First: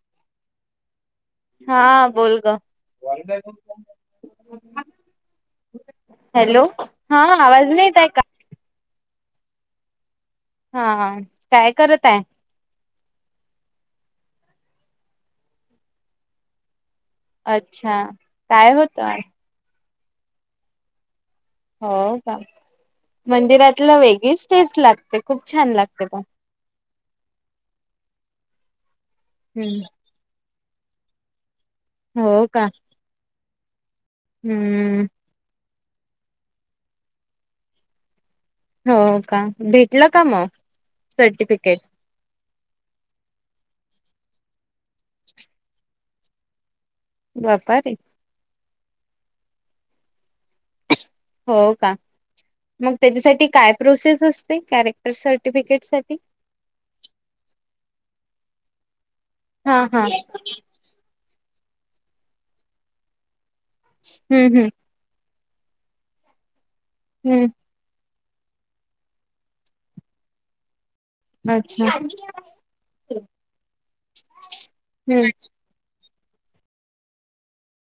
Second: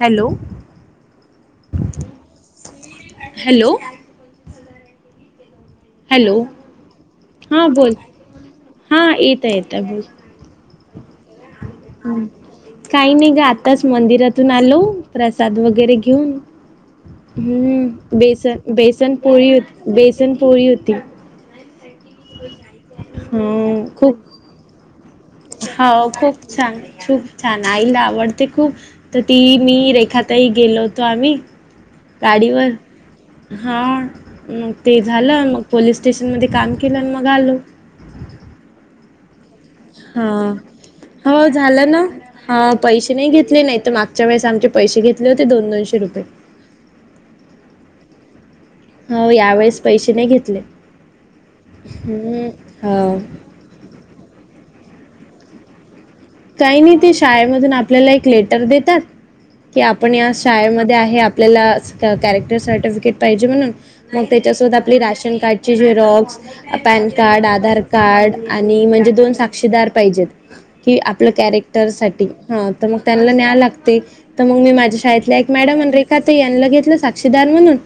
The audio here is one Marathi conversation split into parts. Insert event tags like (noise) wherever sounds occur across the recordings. हॅलो हा बोल ग हॅलो हॅलो हा आवाज नाहीेत आहे का हा येत येत बोल हा काय करत आहे हम्म काही नाही ग आताच मंदिरातून आलो प्रसाद वगैरे घेऊन अच्छा हम्म बेसन काय होत बेसन पोरी होती बेसन पोरी होती हो का ह मंदिरातलं खूप वेगळीच टेस्ट लागते खूप छान लागते हो पण खूप छान खूप छान आईला आवडते खूप तर ती मी हम्म रेखा आताही गेलो होतो आम्ही हो का गाडीवर हां मग ते हम्म झालं मग पोलीस स्टेशन मध्ये काम केलं मग आलो हो का भेटलं का हा मग हो सर्टिफिकेट झालं ना हा पैसे नाही घेतले नाही तर मागच्या वेळेस आमचे पैसे घेतले होते दोन दोनशे रुपये व्यापारी हो यावेेळेस पैसे नाही घेतले. हो का हम्म, मग हो त्याच्यासाठी काय प्रोसेस असते कॅरेक्टर सर्टिफिकेट साठी- काही नाही ते शाळेमधून आपल्याला एक लेटर देतात हा की हा आपण हम्म या शाळेमध्ये आहे आपल्याला कॅरेक्टर सर्टिफिकेट पाहिजे म्हणून मग त्याच्यासो हम्म आपली राशन कार्डची जे रॉक्स पॅन कार्ड हम्म आधार कार्ड आणि म्हणजे दोन साक्षीदार पाहिजेत ही आपलं अच्छा कॅरेक्टर हम्म साठी हा तर मग त्यांला न्याय लागते तर मग मी माझ्या शाळेतला एक मॅडम रे काता यां घेतलं साक्षीदार म्हणून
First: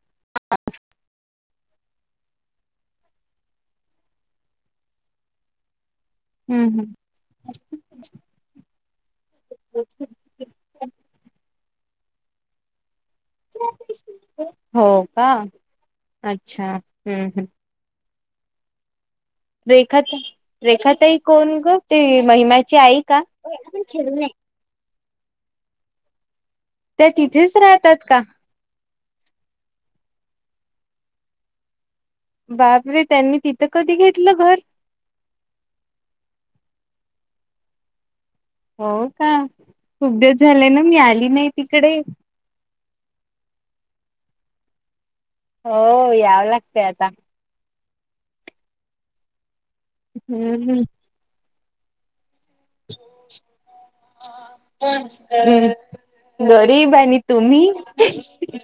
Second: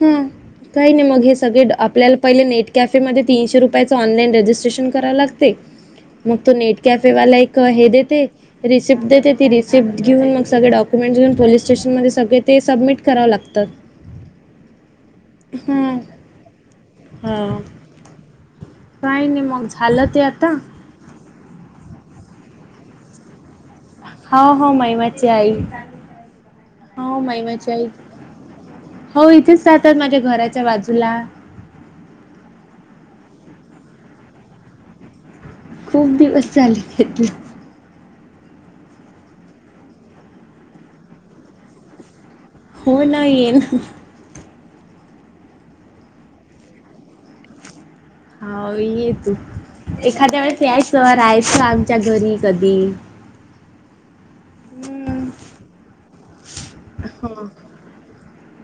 हा ह काही नाही मग हे सगळे आपल्याला पहिले नेट कॅफेमध्येध्ये तीनशे रुपयाचं ऑनलाईन रजिस्ट्रेशन करावं लागते मग तो नेट हम्म कॅफेवाला एक हे देते रिसिप्ट देते ती रिसिप्ट घेऊन मग सगळे हम्म डॉक ें पोलीस स्टेशन म सगळे ते सबमि कव लागतात हो का हम्म अच्छा हम् हम् काय नाही म रेखा रेखा तई कोण ग ते महिमची आई का हो महिमाची आई त्या हो तिथेच महिमाची आई राहतात का हो इथेच राहातात माझ्या घराच्या बाजूला- बाप रे त्यांनी तिथं कधी घेतलं घर खूप दिवस चाले घेतले हो का खूप दिस झालंय ना मी आली नाही तिकडे हो ना येन हो यावं लागतंय आता हा येेतू एखाद्या वेळेस याय हम्म संयच का आमच्या घरी कधी हम् हम्म. गरीब आहे आणि हा तुम्ही ह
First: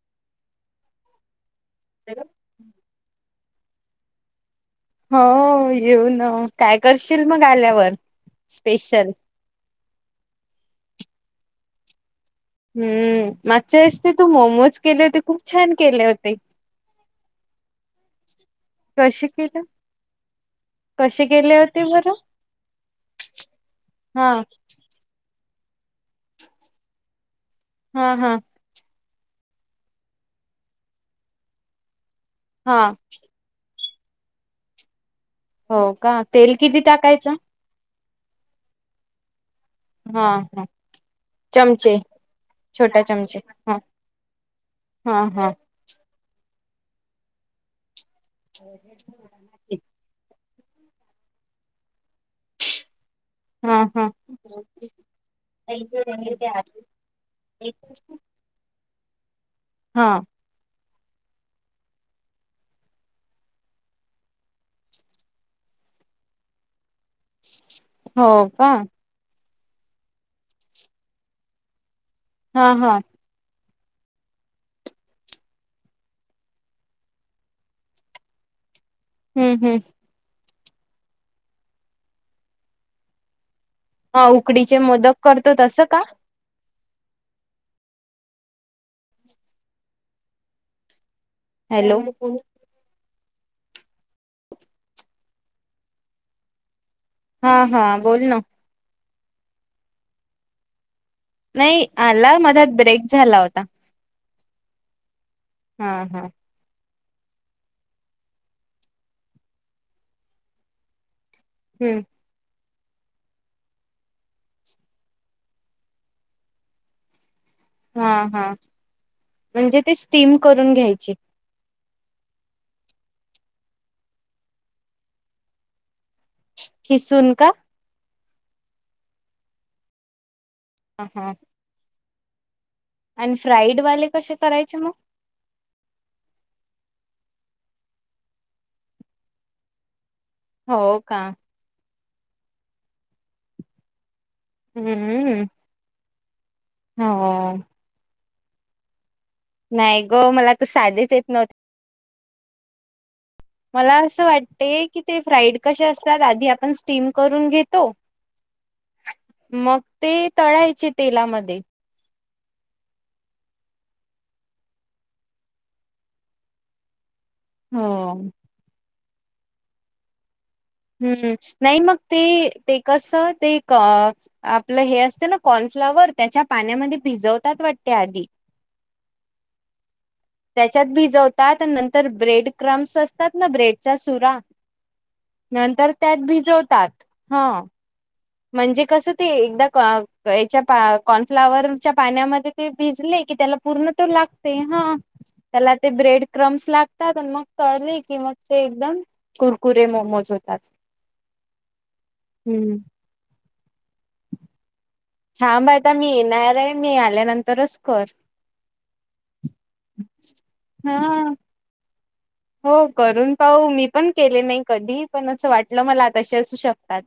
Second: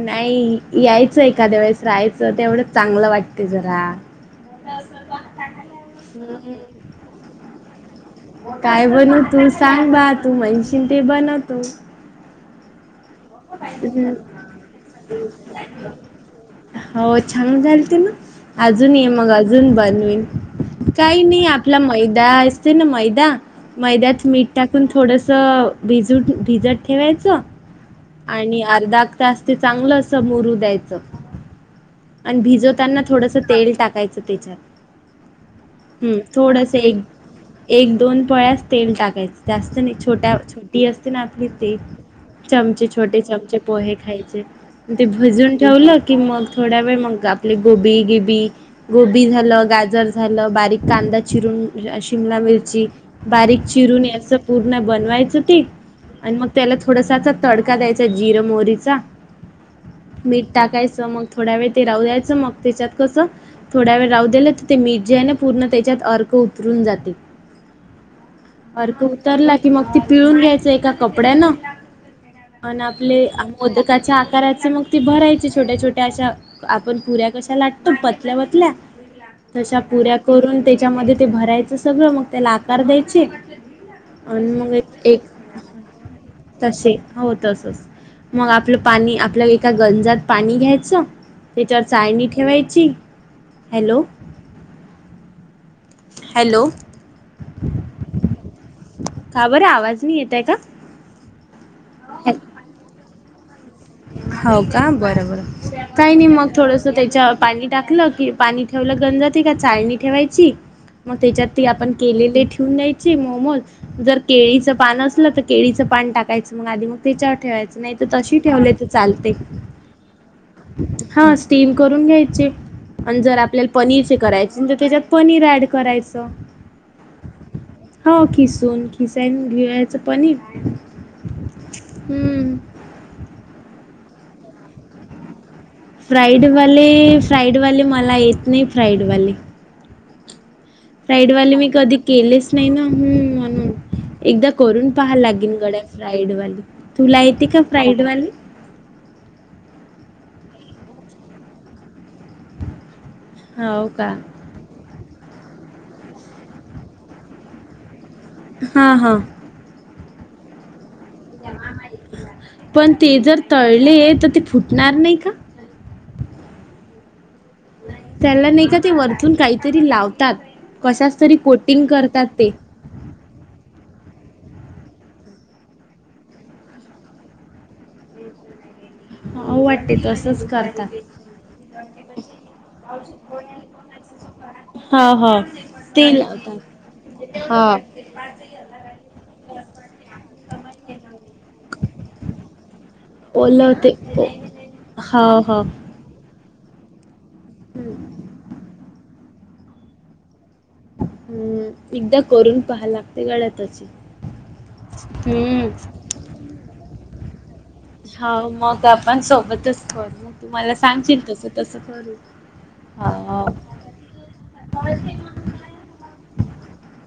नाही यायचं एखाद्या वेळेस राहायचं ते एवढं चांगलं वाटत तेजरा हो येऊन काय करशील मग आल्यावर काय स्पेशल बनवतू सांग ब तू म्हैशीन ते बनवतो हम्म मगच्या वस्ते हम्म, तू मोमोज केले होते खूप छान केले होते हो छांान झाल ते ना अजून ये कसे मग केले अजून बनवेल काही कसे नाही केले आपला होते बरं मैदा असते ना मैदा मैद्यात हा मीठ टाक पण थोडस भिजू भिजत ठेवायचं हा हा आणि अर्धा क तास ते चांगलं अस भुरू द्यायचं. आण हा भिजवतांना थोडस तेल टाकायचं तेच्यात. हो का तेल किती टाकायचं? एक, दोन पळ्यास तेल टाकायचं. जास्त नाही हा छोट्या हा छोटी असते ना, आपली ते चमचे चमच. छोटा ते चमचे हा पोहे खायचे ते हा हा भीजून ठेवलं की मग थोड्या वेळ मग आपले गोबी गिबी गोबी झालं गाजर झालं बारीक कांदा चिरून र शिमला मिरची बारीक हा हा चिरून ए हा असं पूर्ण बनवायचं ते आणि मग त्याला थोडसा असा तड ईर मोरीचा. हा. मीठ टाकायचं मग थोड्या वेळ ते रावू द्यायचं मग त्याच्यात कसं थोड्या वेळ राहू दिलं त ते मीठ जे ने पूर्ण त्याच्यात अर्क उतरून जाते. हो का अरक उतरला की मग ती पिळून घ्यायचं एका कपड्यान. (inaudible) हा आण हा आपले मोदकाच्या आकाराच मग ती भरायची छोट्या, छोट्या अश्या आपण पुऱ्या कश्या लाटतो पतल्या, पतल्या हम्म हम्म तशा पुऱ्या करून त्याच्यामध्ये ते भरायचं सगळं मग त्याला आकार द्यायचे. (inaudible) ह आणि मग उकडीचे मोदक एक करतो तसं का? तसे. हो तसच मग आपलं पाणी आपल्या एका गंजात पाणी घ्यायचं. त्याच्यावर हॅलो चायणी ठेवाय ची हॅलो हॅलो. हा हा बोल ना. का बर आहे आवाज नाही येतय का? नाही आला मधात ब्रेक झाला होता. हो का बरोबर हा काही हा नाही मग थोडस (inaudible) त त्याच्या पाणी टाकलं की पाणी ठेवलं गंजाती का चाळणी ठेवायची मग त्याच्यात ते आपण हम्म केलेले ठेवून नाहीत. ची मोमोज जर केळीचं पान असलं तर केळीचं पान टाकायचं मग आधी मग त्याच्यावर ठेवायच. नाही त हा तशी हा ठेवलेत. म्हणजे ते स्टीम करून घ्यायची. ह स्टीम करून घ्यायचे. आण जर आपल्याला पनीरचे करायचे त त्याच्यात पनीर ऍड करायचं. खिसन का? हो किसून खिसायन घीळायचं पनीर. हा हां. (unintelligible) हम्म. आणि फ्राईड वाले कसे करायचे म? फ्राईडवाले फ्राईडवाले मला येत नाही फ्राईडवाले. हो का फ्राईडवाले मी कधी केलेच नाही ना, हम्म म्हणून एकदा करून पहा हम्म लागिन गड्या. फ्राईडवाली तुला हो येते का फ्राईडवाली. नाही ग मला त साधेच येत नव्हते. हो मला का असं वाटते की ते फ्राईड कसे असतात आधी आपण स्टीम करून घेतो. हा हा. मग ते तळायचेत. पण ते जर तळले तर ते फुटणार नाही का? (inaudible) हो. त्याला नाही का ते वरतून काहीतरी लावतात कशच हम्म तरी नाही कोटिंग मग करतात ते. ते कसं ते क आपलं हे असत ना, कॉर्नफ्लाॉवर त्याच्या पाण्यामध्ये भिजवतात वाटते आधी. हा वाटेते. तसंच त्याच्यात करतात भिजवतात नंतर ब्रेड क्रम्स असतात ना ब्रेडचा सुरा हा हा ते हा म्हणजे कसं ते एकदा याच्या कॉर्नफ्लावरच्या पाण्यामध्ये ते भिजले त्याला ओल पूर्ण ते त ओ लागते हा हो हो त्याला. ते ब्रेड क्रम्स लागतात आणि मग तळले की,, ते एकदम कुरकुरे मोमोज होतात. हम्म एकदा करून हम्म पहा लागते गळ्यातचे. थांब आता मी येणार आहे मी आल्यानंतरच, कर हा, मग आपण सोबतच कर मग तुम्हाला हा सांगशील तसं तस करू. हो करून हा पहा मी पण केले नाही कधी पण असं वाटलं मला तसे असू शकतात.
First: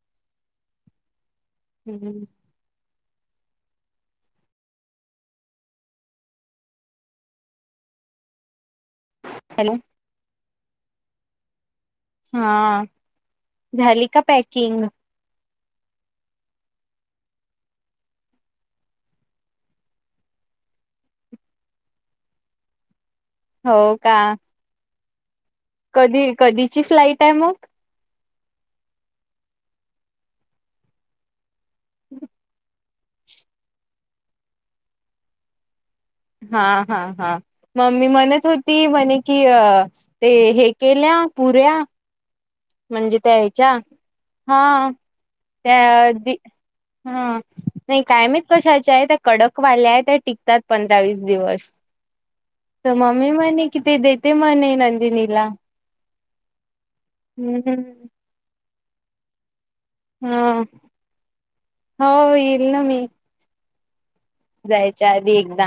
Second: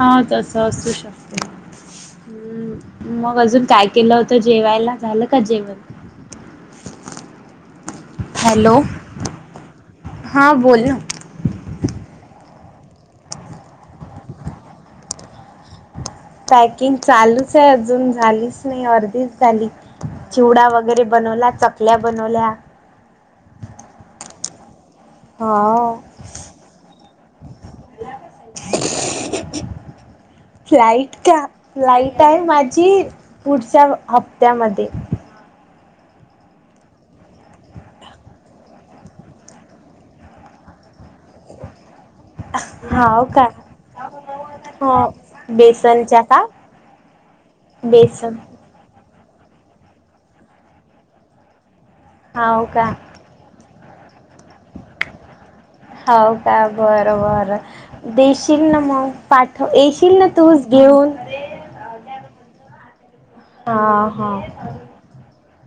हा, तसं असू शकते. हम्म. हम्, मग अजून काय केलं होतं जेवायला झालं का जेवण? हॅलो! हॅलो! हां बोल ना. हा झाली का पॅकिंग? पॅकिंग चालूच आहे अजून झालीच नाही अर्धीच झाली चिवडा वगैरे बनवला चकल्या बनवल्या हो का हा कधी कधी ची फ्लाईट आहे मग? ड फ्लाईट आहे माझी पुढच्या हप्त्यामध्ये. हा, हा, हा.. मम्मी म्हणत होती म्हणे कि ते हे केल्या पुऱ्या. ह. म्हणजे त्या ह्याच्या हा, हो त्या बेसनच्या का हा नाही बेसन कायमत कशाच्या आहे? कडकवाल्या आहे त्या टिकतात पंधरा वीस दिवस. हा हो का? आही म्हणे कि ते देते म्हणे नंदिनीला. हो का बरं बर हम्म देशील ना मग? पाठ एश. हा हो येईल ना मी.. ह हा. जायच्या आधी एकदा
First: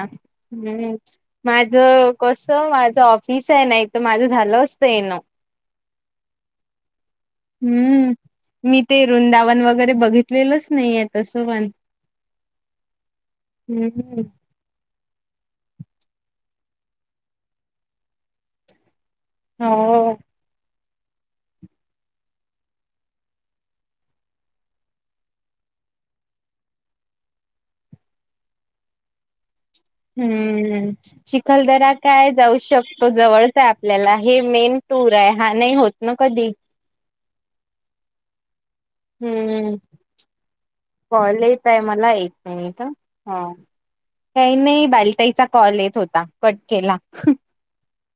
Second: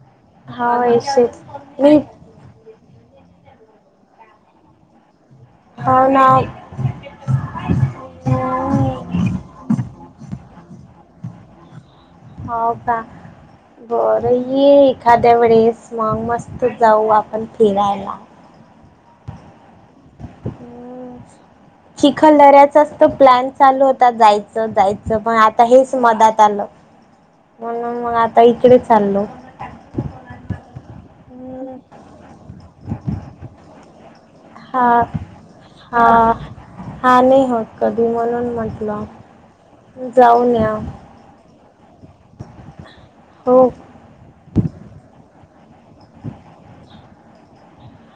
हाव हम् येशील माझ. मी कसं माझं ऑफिस आहे नाही त माझं झालं असतं आहे येणं. हो ना. हम्म, मी ते वृंदावन वगैरे बघितलेलंच नाही आहे तसं पण हो का हम्म. बर ये एखाद्या वेळेस स्ॉग मस्त जाऊ आपण फिरायला. हो....... ह.. शिखलऱ्याचाच तर प्लॅन चालू होता जायचं जायचं पण आता हेच मदात आलं. म्हणून मग आता इकडे चाललो... हम्म शिखलदरा काय जाऊ शकतो जवळचा. आपल्याला हे मेन हा टूर आहे हा नाही होत हा ना कधी? हा नाही होत कधी म्हणून म्हटलं हम्म. जाऊन या. कॉल येत आहे मला एक मिनिट ह. हो काही नाही बालतााईचा कॉल येत होता कट, केला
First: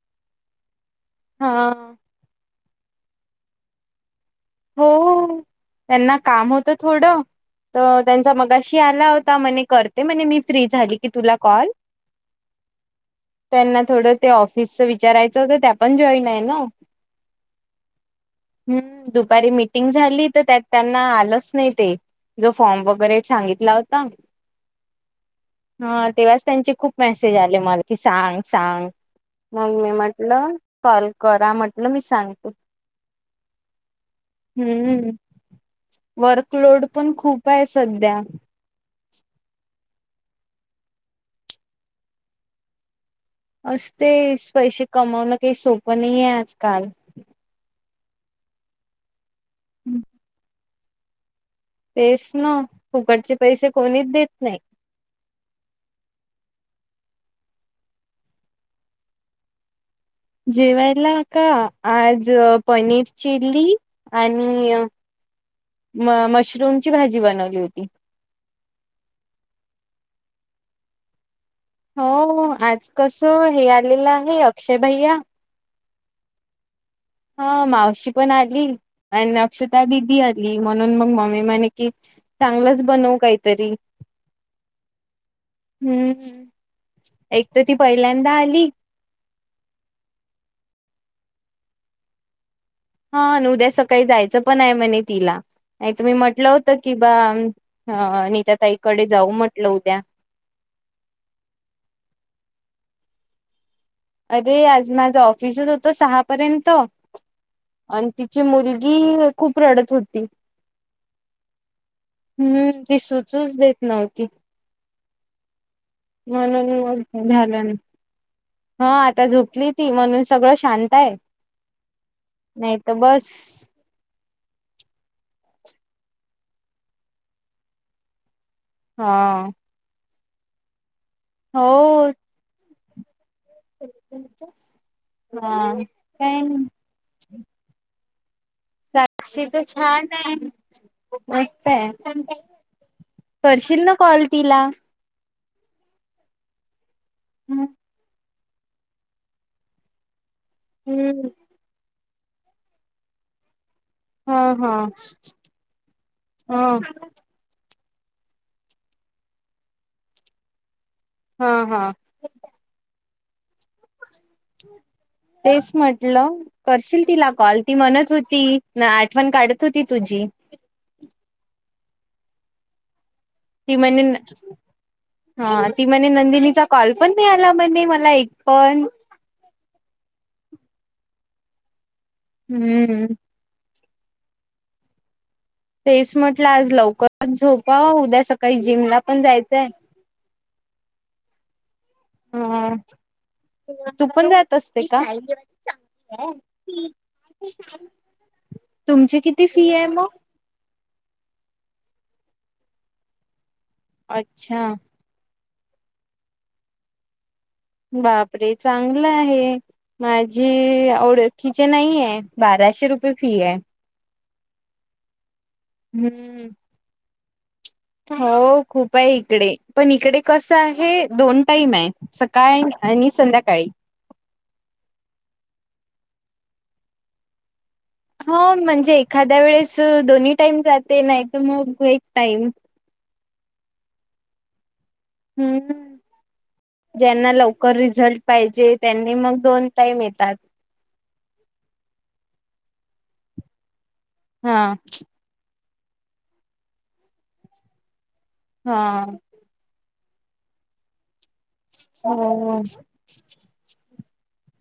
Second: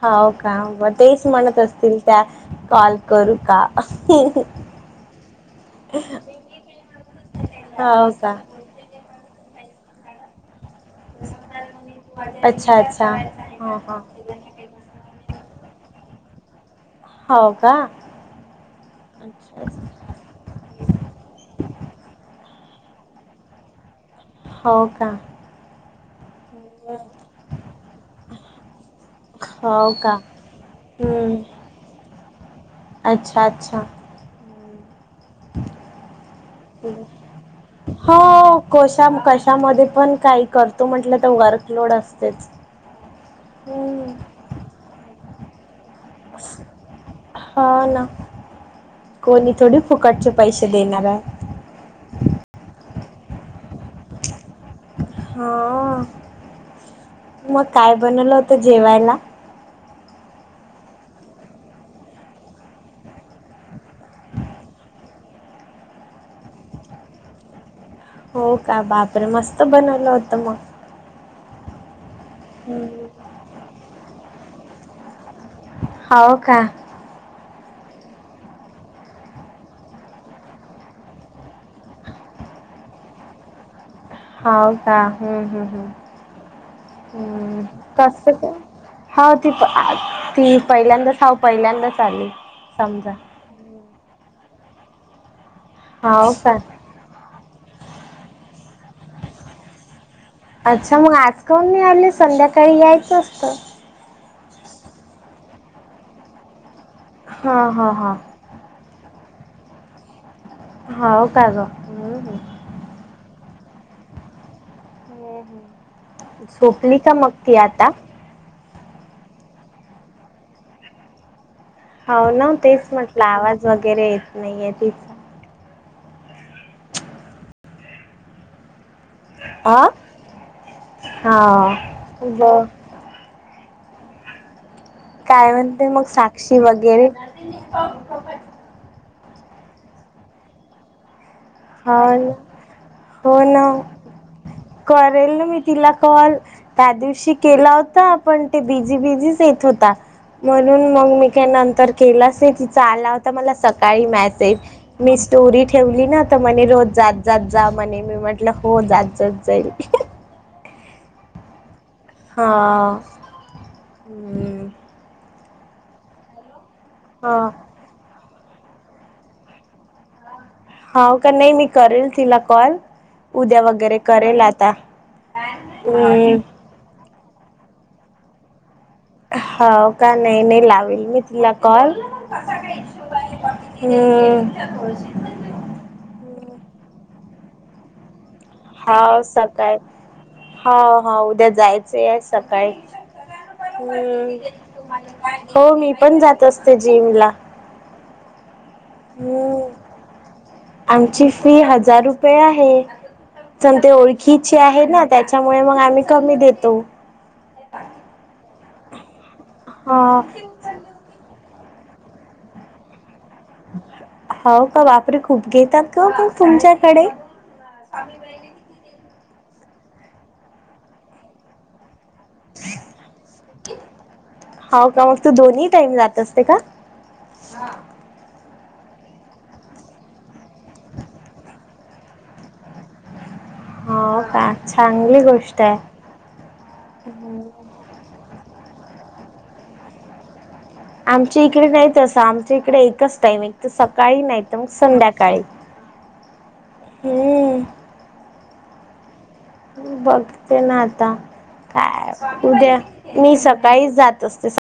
हो का म तेच म्हणत हा. असतील त्या कॉल करू का? हो. घ त्यांना काम होतं थोडं तर हो त्यांचा का मगाशी आला होता म्हणे, म्हणज मी फ्री झाली क तु क अच्छा अच्छा हा त्यांना हा थोड, ते ऑफिसच विचारायचं होत त्या पण जॉईन आहे ना..... हो का हम्म दुख! अच्छा मीटिंग झाली तर त्यात त्यांना आलंच नाही ते? जो फॉर्म वगैरे सांगितला होता. हो का? हा तेव्हाच त्यांचे खूप मेसेज आले मला की सांग सांग. मग मी हो का म्हटलं हम्म कलकरा म्हटलं मी सांपू अच्छा अच्छा हम्म वर्कलोड पण खूप आहे सध्या कशा कशामध्ये पण काही करतो म्हटलं तर वर्कलोड असतेच. अस ते हम्म पैसे कमावणं काही सोपं नाही आहे आजकाल हा ना कोणी थोडी फुकटचे पैसे देणार आहे. तेच ना फुकटचे पैसे कोणीच देत नाही. हा मग काय बनवलं होतं जेवायला? जेवायला का आज पनीर चिली आणि म मशरूमची भाजी बनवली होती. हो का बापरे मस्त बनवलं होतं मग हो आज हम्म. कस हे आलेलं आहे अक्षय भैया होव का? हा मावशी पण आली आणि अक्षताः दिदी आली म्हणून मग मम्मी म्हणे की चांगलंच बनव काहीतरी हो का हम्म हम्म हम् हम्म एक हम्म तर ती पहिल्यांदा कसत का? आली हो ती ती पहिल्यांदाच हाव पहिल्यांदाच आली समजा हा उद्या सकाळी जायचं पण आहे म्हणे तिला आणि तुम्ही हो म्हटलं का होतं. किं बा नी त्या ताईकडे जाऊ म्हटलं होद्या. अच्छा मग आज करून निळाले संध्याकाळी यायचं असतं. अरे आज माझा ऑफिसच होतो सहापर्यंत हा हा हा. ची मुलगी खूप रडत होती. हा हो का ग हम्म ती सुचूच देत नव्हती. हम्म, हम्म. झोपली का म्हणून मग ती झालं. आता हा आता झोपली ती म्हणून सगळं शांत आहे. हो ना नाही तेच तर म्हटलं बस आवाज वगैरे येत नाहीये तीच ह हा आ? हा तेच काय म्हणते मग साक्षी वगैरे साक्षी तर छान आहे. हो का ना करशील ना कॉल तिला करेल ना मी तिला कॉल त्या दिवशी हम्म केला हो. आपण ते बिझी बिझीच येत होता म्हणून मग मी नंतर केला तिचा आला होता मला सकाळी हा मेसेज हा मी स्टोरी ठेवली न म्हणे हा रोज जात जात जा म्हणे मी म्हंटलं हो जात जात जाईल. हा हा हां तेच म्हटलं करशील तिला हा. कॉल ती म्हणत होती आठवण काढत होती तुझी हो का नाही मी करेल तिला कॉल उद्या ती वगैरे म्हणे करेल आता हा ती म्हणे अम नंदिनीचा कॉल पण नाही आला म्हण मला एक पण हो का नाही नाही लावेल मी तिला कॉल हम्म हम् तेच म्हटलं आज लवकरच झोपा उद्या सकाळी जिमला पण जायचंय हा हा उद्या जायचं आहे सकाळी ह तू पण हम् जात असते का हो मी पण जात असते जिम ला तुमची किती फी आहे मग आमची फी हजार रुपये आहे पण ते ओळखीचे अच्छा आहे ना त्याच्यामुळे मग आम्ही कमी देतो बापरे चांगलं आहे हा माझी आवड फिचे नाहीे बाराशे रुपये फी आहे हो का वापरे खूप घेतात ग मग हम्म तुमच्याकडे हो खूप आहे इकडे पण इकडे कस आहे दोन टाईम आहे काय आणि संध्याकाळी हो का मग तू दोन्ही टाईम जात असते का हो म्हणजे एखाद्या वेळेस दोन्ही टाईम जाते नाही तर मग एक टाईम हो का चांगली गोष्ट आहे हम्म ज्यांना लवकर रिझल्ट पाहिजे त्यांनी मग दोन टाईम येतात आमच्या इकडे नाही असं आमच्या इकडे एकच टाईम एक तर सकाळी नाहीत मग हा संध्याकाळी काय हम्म हा बघते ना आता काय हो उद्या मी सकाळीच जात असते